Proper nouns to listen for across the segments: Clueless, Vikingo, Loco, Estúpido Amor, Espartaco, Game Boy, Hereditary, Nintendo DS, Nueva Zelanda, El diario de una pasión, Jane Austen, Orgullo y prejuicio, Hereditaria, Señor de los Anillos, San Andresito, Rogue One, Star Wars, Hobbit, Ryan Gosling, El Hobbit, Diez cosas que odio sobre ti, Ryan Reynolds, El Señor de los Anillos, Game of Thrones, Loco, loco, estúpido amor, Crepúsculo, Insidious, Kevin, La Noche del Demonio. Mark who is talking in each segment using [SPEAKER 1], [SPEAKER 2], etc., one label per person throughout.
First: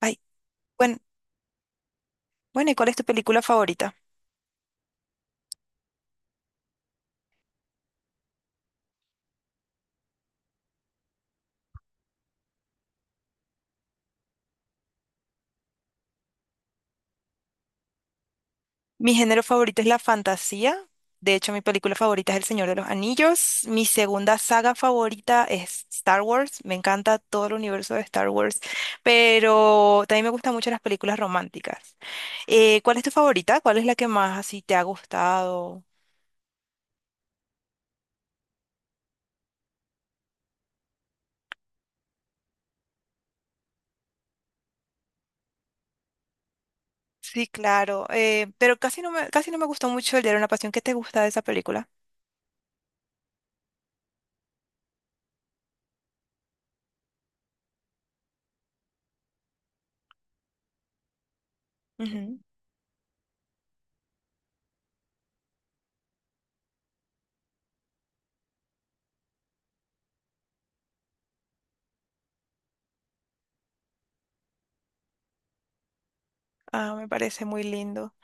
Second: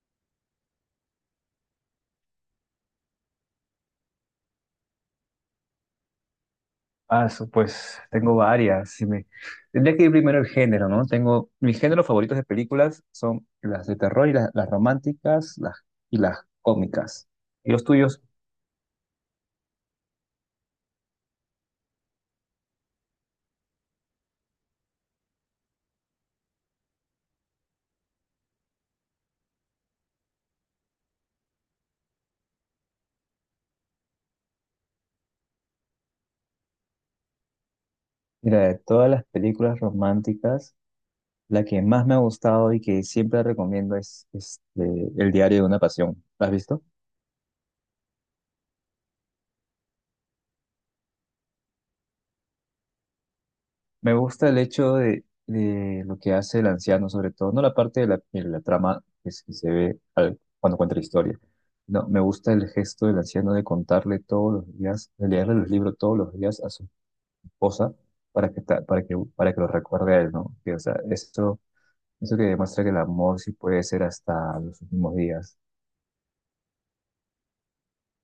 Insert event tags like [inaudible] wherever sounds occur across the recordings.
[SPEAKER 1] Ay, bueno, bueno, ¿y cuál es tu película favorita?
[SPEAKER 2] Ah, pues tengo varias. Si me... Tendría que ir primero el género, ¿no? Tengo mis géneros favoritos de películas son las de terror y las románticas y las cómicas. ¿Y los tuyos?
[SPEAKER 1] Mi género favorito es la fantasía. De hecho, mi película favorita es El Señor de los Anillos. Mi segunda saga favorita es Star Wars. Me encanta todo el universo de Star Wars, pero también me gustan mucho las películas románticas. ¿Cuál es tu favorita? ¿Cuál es la que más así te ha gustado?
[SPEAKER 2] Mira, de todas las películas románticas, la que más me ha gustado y que siempre recomiendo es, El diario de una pasión. ¿La has visto?
[SPEAKER 1] Sí, claro. Pero casi no me gustó mucho el diario de una pasión. ¿Qué te gusta de esa película?
[SPEAKER 2] Me gusta el hecho de lo que hace el anciano, sobre todo, no la parte de la trama que se ve cuando cuenta la historia. No, me
[SPEAKER 1] Ujú.
[SPEAKER 2] gusta el gesto del anciano de contarle todos los días, de leerle los libros todos los días a su esposa para que, ta- para que lo recuerde a él, ¿no? Que, o sea, eso que demuestra que el amor sí puede ser hasta los últimos días.
[SPEAKER 1] Ah, me parece muy lindo.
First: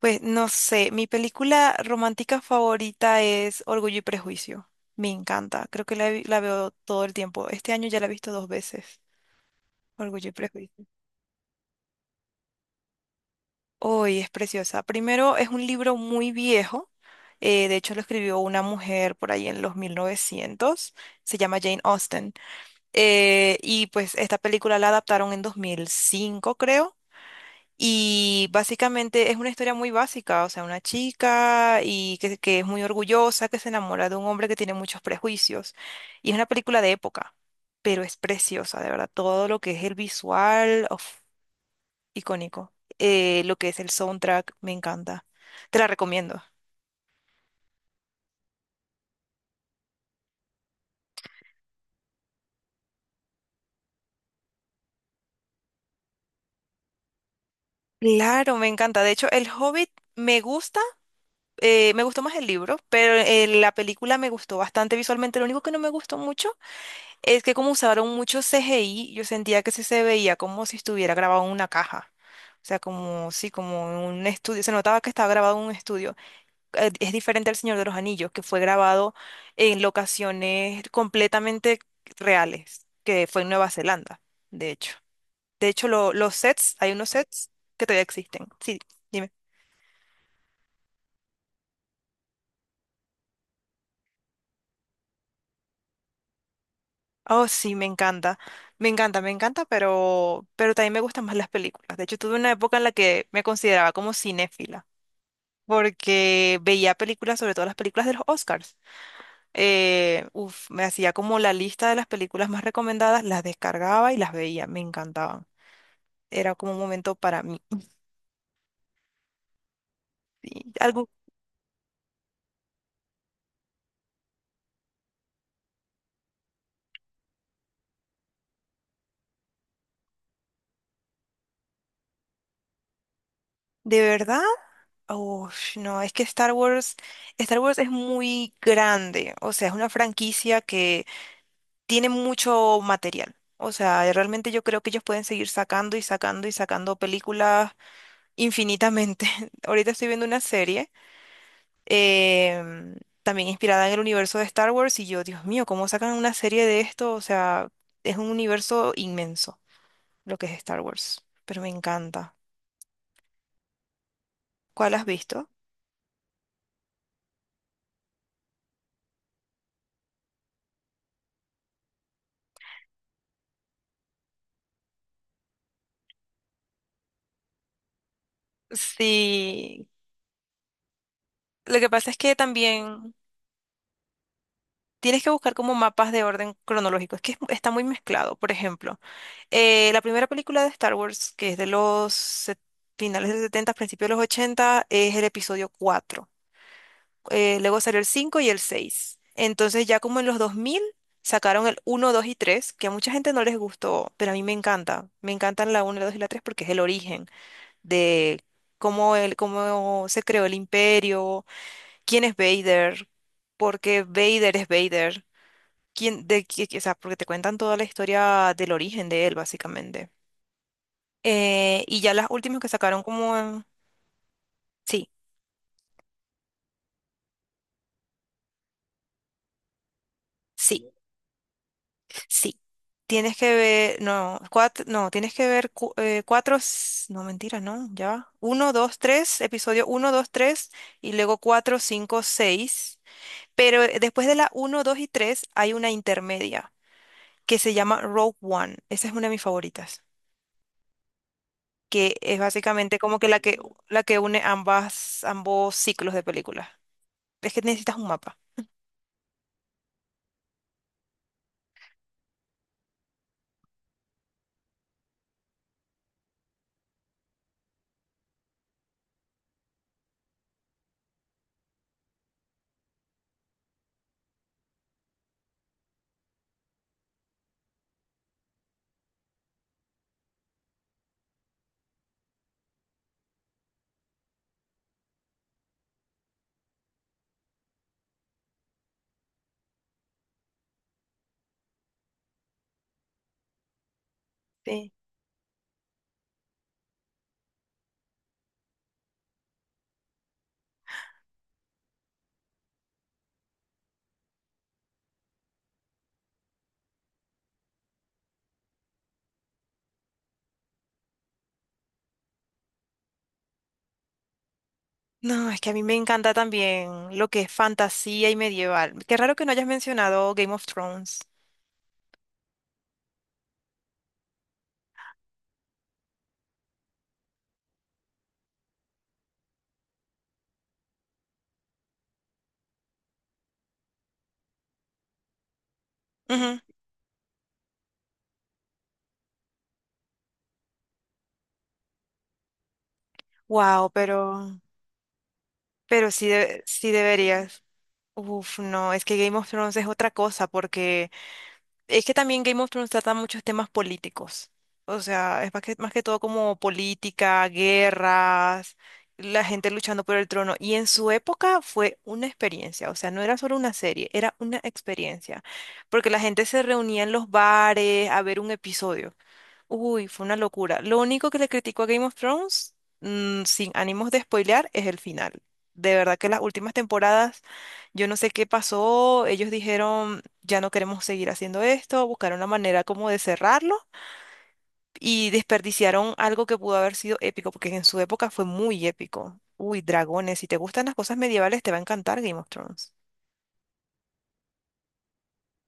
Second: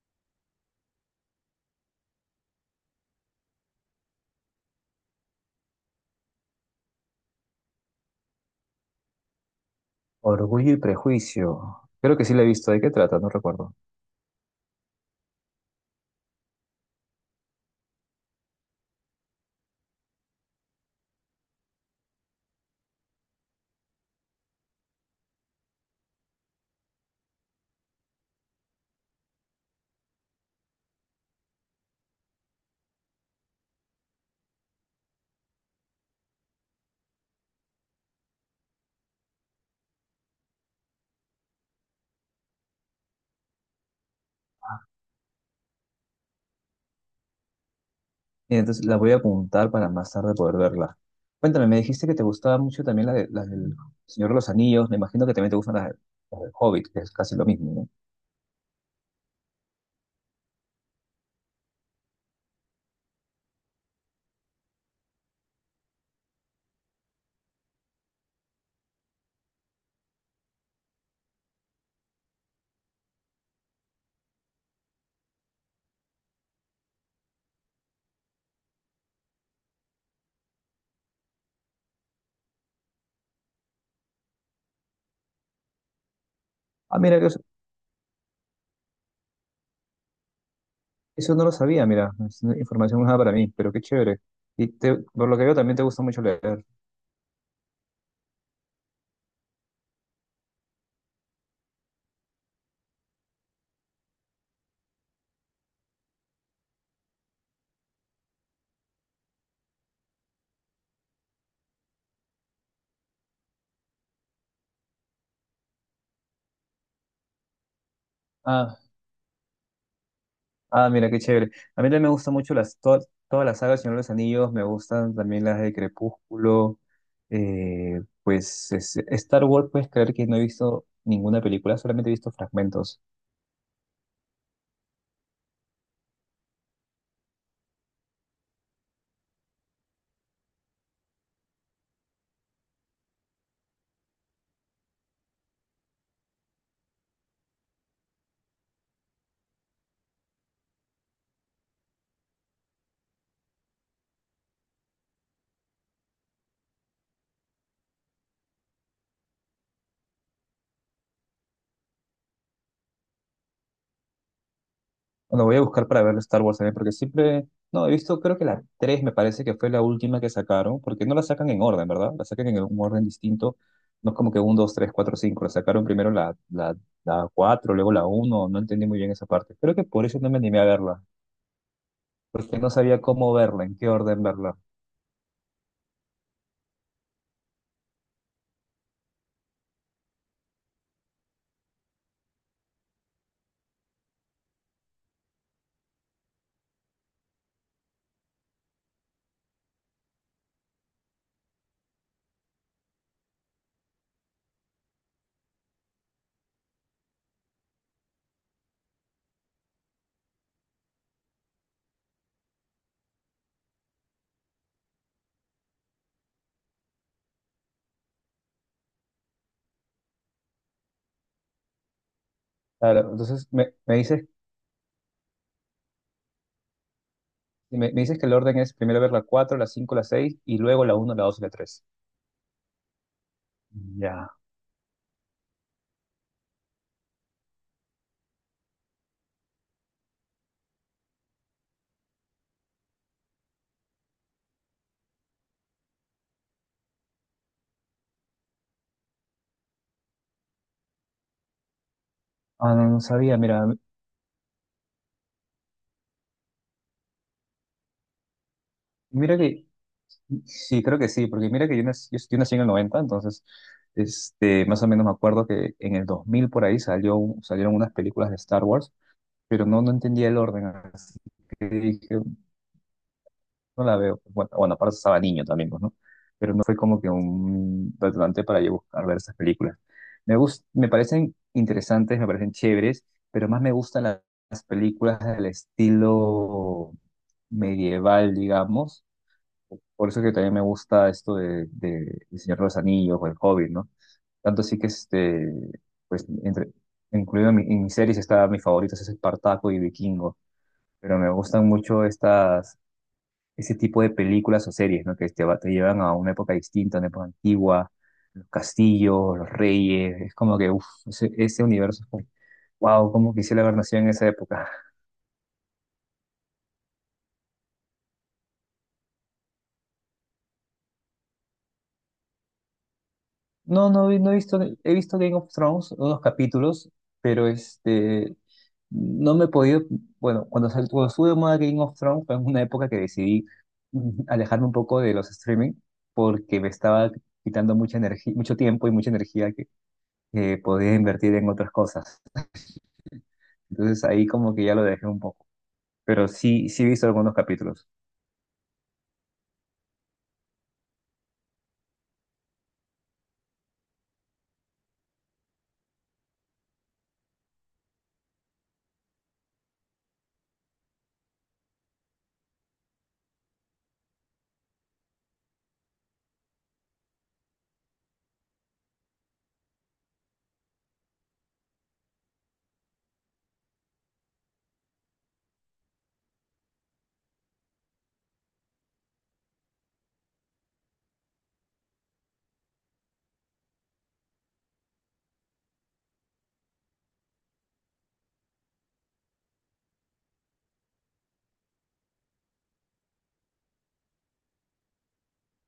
[SPEAKER 1] Pues no sé, mi película romántica favorita es Orgullo y Prejuicio. Me encanta, creo que la veo todo el tiempo. Este año ya la he visto dos veces, Orgullo y
[SPEAKER 2] Orgullo y
[SPEAKER 1] Prejuicio.
[SPEAKER 2] prejuicio. Creo que sí lo he visto. ¿De qué trata? No recuerdo.
[SPEAKER 1] Hoy es preciosa. Primero, es un libro muy viejo, de hecho lo escribió una mujer por ahí en los 1900. Se llama Jane Austen. Y pues esta película la adaptaron en 2005, creo. Y básicamente es una historia muy básica, o sea, una chica y que es muy orgullosa, que se enamora de un hombre que tiene muchos prejuicios. Y es una película de época, pero es preciosa, de verdad. Todo lo que es el visual, uf, icónico. Lo que es el soundtrack, me encanta. Te la recomiendo.
[SPEAKER 2] Mira, entonces la voy a apuntar para más tarde poder verla. Cuéntame, me dijiste que te gustaba mucho también la del Señor de los Anillos. Me imagino que también te gustan las del Hobbit, que es casi lo mismo, ¿no?
[SPEAKER 1] Claro, me encanta. De hecho, El Hobbit me gusta, me gustó más el libro, pero la película me gustó bastante visualmente. Lo único que no me gustó mucho es que como usaron mucho CGI, yo sentía que sí se veía como si estuviera grabado en una caja. O sea, como, sí, como en un estudio. Se notaba que estaba grabado en un estudio. Es diferente al Señor de los Anillos, que fue grabado en locaciones completamente reales, que fue en Nueva Zelanda, de hecho. De hecho, los sets, hay
[SPEAKER 2] Ah,
[SPEAKER 1] unos
[SPEAKER 2] mira, eso,
[SPEAKER 1] sets que todavía existen. Sí, dime.
[SPEAKER 2] eso no lo sabía, mira. Es una información nueva para mí, pero qué chévere. Y por lo que veo también te gusta mucho leer.
[SPEAKER 1] Oh, sí, me encanta. Me encanta, me encanta, pero también me gustan más las películas. De hecho, tuve una época en la que me consideraba como cinéfila, porque veía películas, sobre todo las películas de los Oscars. Me hacía como la lista de las películas más recomendadas, las descargaba y las veía, me encantaban. Era como un momento para mí.
[SPEAKER 2] Ah,
[SPEAKER 1] Sí,
[SPEAKER 2] ah,
[SPEAKER 1] algo.
[SPEAKER 2] mira, qué chévere. A mí también me gustan mucho todas las sagas del Señor de los Anillos. Me gustan también las de Crepúsculo. Pues Star Wars, puedes creer que no he visto ninguna película, solamente he visto fragmentos.
[SPEAKER 1] ¿De verdad? Uf, no, es que Star Wars, Star Wars es muy grande, o sea, es una franquicia que tiene mucho material. O sea, realmente yo creo que ellos pueden seguir sacando y sacando y sacando películas infinitamente. [laughs] Ahorita estoy viendo una serie em, también inspirada en el universo de Star Wars y yo, Dios mío, ¿cómo sacan una serie de esto? O sea, es un universo inmenso lo que es Star Wars, pero me encanta. ¿Cuál has
[SPEAKER 2] Lo
[SPEAKER 1] visto?
[SPEAKER 2] voy a buscar para ver Star Wars también, porque siempre, no, he visto, creo que la 3 me parece que fue la última que sacaron, porque no la sacan en orden, ¿verdad? La sacan en un orden distinto, no es como que 1, dos, tres, cuatro, cinco. La sacaron primero la cuatro, luego la uno. No entendí muy bien esa parte. Creo que
[SPEAKER 1] Sí,
[SPEAKER 2] por eso no me animé a verla,
[SPEAKER 1] lo que pasa es que
[SPEAKER 2] porque no sabía
[SPEAKER 1] también
[SPEAKER 2] cómo verla, en qué orden verla.
[SPEAKER 1] tienes que buscar como mapas de orden cronológico, es que está muy mezclado. Por ejemplo, la primera película de Star Wars, que es de los finales de los 70, principios de los 80 es el episodio cuatro. Luego salió el 5 y el 6. Entonces ya como en los 2000 sacaron el uno, 2 y 3, que a mucha gente no les gustó, pero a mí me encanta. Me encantan la uno, la 2 y la 3 porque es el origen de cómo, cómo se creó el imperio, quién es Vader, porque Vader es Vader. Quién, o sea, porque te cuentan toda la historia del origen de él, básicamente. Y ya las últimas que sacaron
[SPEAKER 2] Claro,
[SPEAKER 1] como...
[SPEAKER 2] entonces me, me dices,
[SPEAKER 1] sí,
[SPEAKER 2] me, me dices que el orden es primero ver la cuatro, la cinco, la 6 y luego
[SPEAKER 1] sí.
[SPEAKER 2] la uno, la 2 y la tres.
[SPEAKER 1] Sí, tienes que ver,
[SPEAKER 2] Ya,
[SPEAKER 1] no, cuatro, no, tienes que ver cuatro, no, mentira, no, ya va. Uno, dos, tres, episodio uno, dos, tres, y luego cuatro, cinco, seis. Pero después de la uno, dos y tres hay una intermedia que se llama Rogue One. Esa es una de mis favoritas, que es
[SPEAKER 2] ah, no,
[SPEAKER 1] básicamente
[SPEAKER 2] no
[SPEAKER 1] como que
[SPEAKER 2] sabía,
[SPEAKER 1] la que,
[SPEAKER 2] mira,
[SPEAKER 1] la que une ambos ciclos de películas. Es que necesitas un mapa.
[SPEAKER 2] mira que... Sí, creo que sí, porque mira que yo nací en el noventa. Entonces más o menos me acuerdo que en el 2000 por ahí salieron unas películas de Star Wars, pero no entendía el orden, así que dije, no la veo. Bueno, bueno, aparte estaba niño también, pues, ¿no? Pero no fue como que un detonante para yo buscar ver esas películas. Me parecen interesantes, me parecen chéveres, pero más me gustan las películas del estilo medieval, digamos, por eso que también me gusta esto de El Señor de los Anillos o El Hobbit, ¿no? Tanto así que,
[SPEAKER 1] Sí.
[SPEAKER 2] pues, incluido en mis series está mis favoritos, es Espartaco y Vikingo, pero me gustan mucho ese tipo de películas o series, ¿no? Que te llevan a una época distinta, una época antigua, los castillos, los reyes, es como que, uff, ese universo es como, wow, cómo quisiera haber nacido en esa época.
[SPEAKER 1] No, es que a mí me encanta también lo que es fantasía y medieval. Qué raro que no hayas mencionado Game of Thrones.
[SPEAKER 2] No, no, no he visto, he visto Game of Thrones, unos capítulos, pero no me he podido, bueno, cuando estuve de moda Game of Thrones fue en una época que decidí alejarme un poco de los streaming
[SPEAKER 1] Ujú.
[SPEAKER 2] porque me estaba quitando mucha energía, mucho tiempo y mucha energía que podía invertir en otras cosas.
[SPEAKER 1] Wow,
[SPEAKER 2] Entonces ahí
[SPEAKER 1] pero,
[SPEAKER 2] como que ya lo dejé un poco,
[SPEAKER 1] pero sí,
[SPEAKER 2] pero sí, sí he
[SPEAKER 1] sí
[SPEAKER 2] visto algunos
[SPEAKER 1] deberías.
[SPEAKER 2] capítulos.
[SPEAKER 1] Uf, no, es que Game of Thrones es otra cosa porque... Es que también Game of Thrones trata muchos temas políticos. O sea, es más que todo como política, guerras, la gente luchando por el trono. Y en su época fue una experiencia. O sea, no era solo una serie, era una experiencia. Porque la gente se reunía en los bares a ver un episodio. Uy, fue una locura. Lo único que le critico a Game of Thrones, sin ánimos de spoilear, es el final. De verdad que las últimas temporadas, yo no sé qué pasó, ellos dijeron, ya no queremos seguir haciendo esto, buscaron una manera como de cerrarlo y desperdiciaron algo que pudo haber sido épico, porque en su época fue muy épico. Uy, dragones, si te gustan las cosas medievales, te va a encantar Game of Thrones.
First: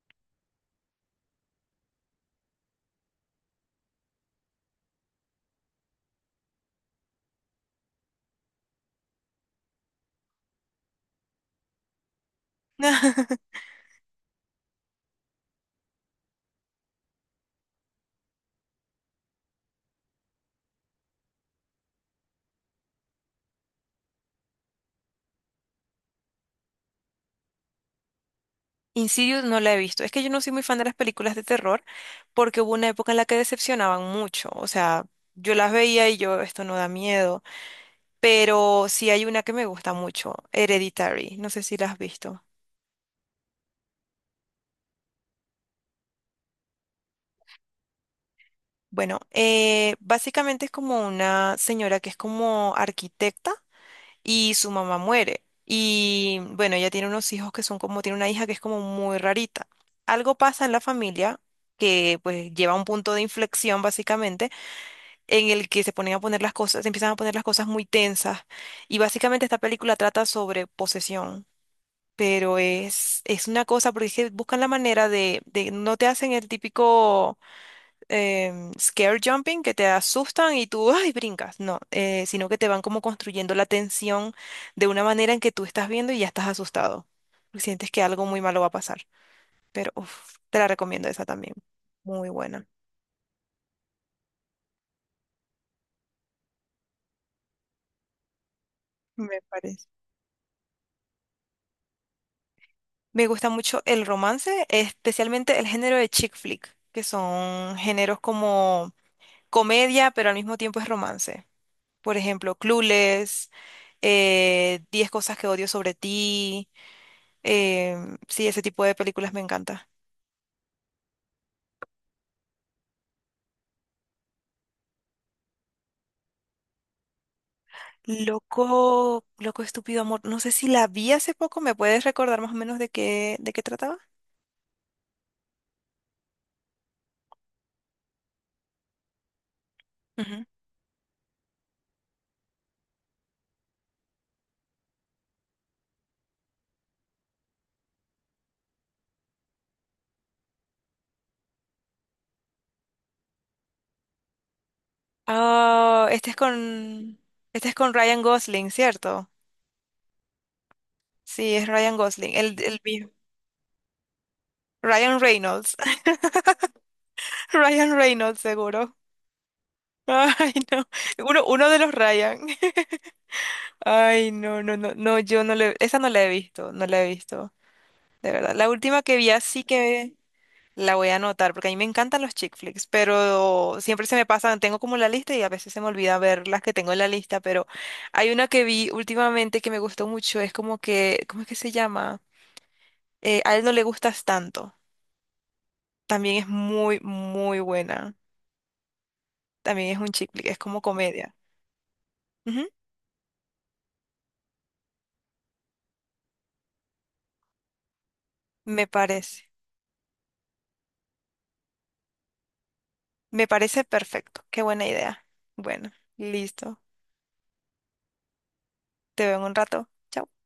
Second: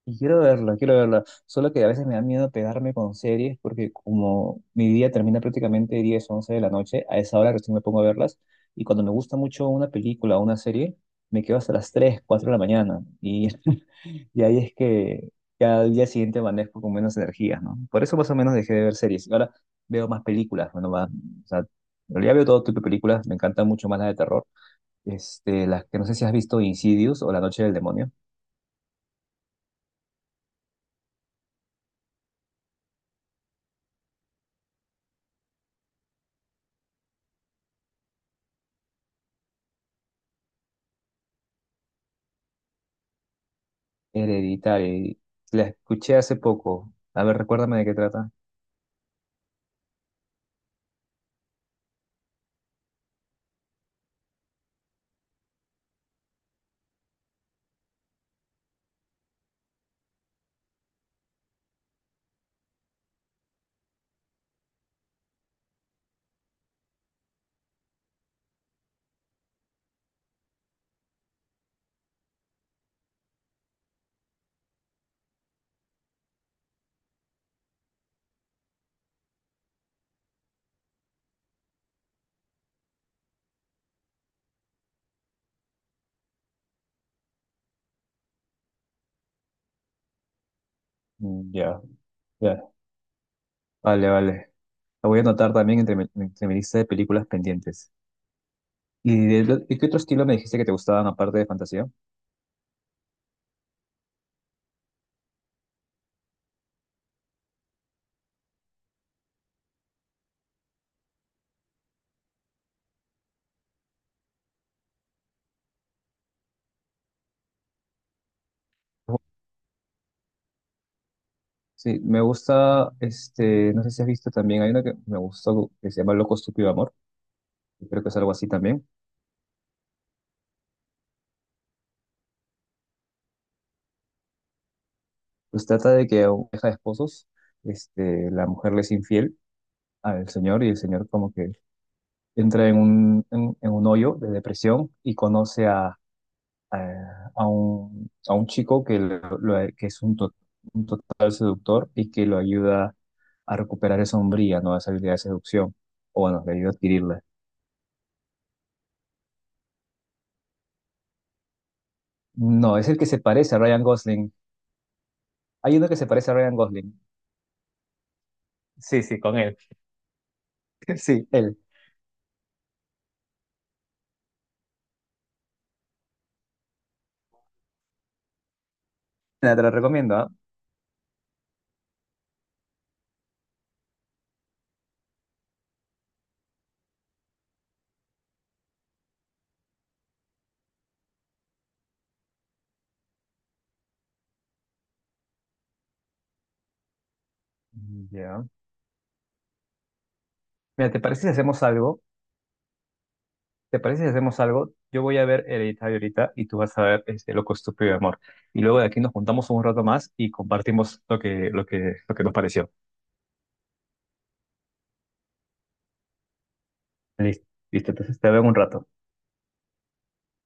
[SPEAKER 2] Y quiero verla, quiero verla. Solo que a veces me da miedo pegarme con series porque como mi día termina prácticamente 10, 11 de la noche, a esa hora recién me pongo a verlas. Y cuando me gusta mucho una película o una serie, me quedo hasta las 3, 4 de la mañana. Y,
[SPEAKER 1] [laughs]
[SPEAKER 2] [laughs] y ahí es que ya al día siguiente amanezco con menos energía, ¿no? Por eso más o menos dejé de ver series. Ahora veo más películas. Bueno, va, o sea, en realidad veo todo tipo de películas. Me encantan mucho más las de terror. Las que no sé si has visto Insidious o La Noche del Demonio.
[SPEAKER 1] Insidious no la he visto. Es que yo no soy muy fan de las películas de terror porque hubo una época en la que decepcionaban mucho. O sea, yo las veía y yo, esto no da miedo. Pero sí hay una que me gusta mucho, Hereditary. No sé si la has visto.
[SPEAKER 2] Hereditaria. La escuché hace poco. A ver, recuérdame de qué trata.
[SPEAKER 1] Bueno, básicamente es como una señora que es como arquitecta y su mamá muere. Y bueno, ella tiene unos hijos que son como, tiene una hija que es como muy rarita. Algo pasa en la familia que pues lleva a un punto de inflexión básicamente en el que se ponen a poner las cosas, se empiezan a poner las cosas muy tensas. Y básicamente esta película trata sobre posesión, pero es una cosa porque es que buscan la manera de no te hacen el típico scare jumping que te asustan y tú, [laughs] ay, brincas, no, sino que te van como construyendo la tensión de una manera en que tú estás viendo y ya estás asustado. Sientes que algo muy malo va a pasar, pero uf, te la recomiendo esa
[SPEAKER 2] Mm,
[SPEAKER 1] también.
[SPEAKER 2] ya,
[SPEAKER 1] Muy buena,
[SPEAKER 2] ya. Vale, vale. La voy a anotar también entre mi lista de películas pendientes. ¿Y
[SPEAKER 1] me
[SPEAKER 2] de
[SPEAKER 1] parece.
[SPEAKER 2] qué otro estilo me dijiste que te gustaban aparte de fantasía?
[SPEAKER 1] Me gusta mucho el romance, especialmente el género de chick flick, que son géneros como comedia, pero al mismo tiempo es romance. Por ejemplo, Clueless, Diez cosas que odio sobre ti. Sí, ese tipo de películas me encanta.
[SPEAKER 2] Sí, me gusta, no sé si has visto también, hay una que me gustó que se llama Loco, Estúpido Amor, que creo que es algo así también.
[SPEAKER 1] Loco, estúpido amor. No sé si la vi hace poco, ¿me puedes recordar más o menos de qué trataba?
[SPEAKER 2] Pues trata de que a una pareja de esposos, la mujer le es infiel al
[SPEAKER 1] Ujú.
[SPEAKER 2] señor y el señor como que entra en un hoyo de depresión y conoce a un chico que es un total seductor y que lo ayuda a recuperar esa hombría, ¿no? Esa habilidad de seducción.
[SPEAKER 1] Ah,
[SPEAKER 2] O
[SPEAKER 1] este es
[SPEAKER 2] bueno, le ayuda a
[SPEAKER 1] con,
[SPEAKER 2] adquirirla.
[SPEAKER 1] este es con Ryan Gosling, ¿cierto? Sí, es Ryan Gosling, el,
[SPEAKER 2] No,
[SPEAKER 1] el
[SPEAKER 2] es el que
[SPEAKER 1] mismo.
[SPEAKER 2] se parece a Ryan Gosling.
[SPEAKER 1] Ryan Reynolds.
[SPEAKER 2] Hay uno que se parece a Ryan Gosling.
[SPEAKER 1] [laughs] Ryan Reynolds, seguro.
[SPEAKER 2] Sí, sí, con él.
[SPEAKER 1] [laughs] Ay, no.
[SPEAKER 2] [laughs] Sí,
[SPEAKER 1] Uno,
[SPEAKER 2] él.
[SPEAKER 1] uno de los Ryan. [laughs] Ay, no, no, no, no, yo no le, esa no la he visto, no la he visto, de verdad. La última que vi
[SPEAKER 2] Mira,
[SPEAKER 1] así
[SPEAKER 2] te lo
[SPEAKER 1] que
[SPEAKER 2] recomiendo, ¿ah?
[SPEAKER 1] la voy a anotar, porque a mí me encantan los chick flicks, pero siempre se me pasan, tengo como la lista y a veces se me olvida ver las que tengo en la lista, pero hay una que vi últimamente que me gustó mucho, es como que, ¿cómo es que se llama? A él no le gustas tanto, también es muy, muy buena,
[SPEAKER 2] Ya.
[SPEAKER 1] también es un chick flick, es como
[SPEAKER 2] Mira, ¿te parece si
[SPEAKER 1] comedia.
[SPEAKER 2] hacemos algo? ¿Te parece si hacemos algo? Yo voy a ver Hereditario ahorita y tú vas a ver este Loco, Estúpido de Amor. Y luego
[SPEAKER 1] Me
[SPEAKER 2] de aquí nos juntamos
[SPEAKER 1] parece,
[SPEAKER 2] un rato más y compartimos lo que nos pareció.
[SPEAKER 1] me parece perfecto. Qué buena idea. Bueno, listo.
[SPEAKER 2] Listo, listo, entonces te veo en un rato.
[SPEAKER 1] Te veo en un rato. Chao.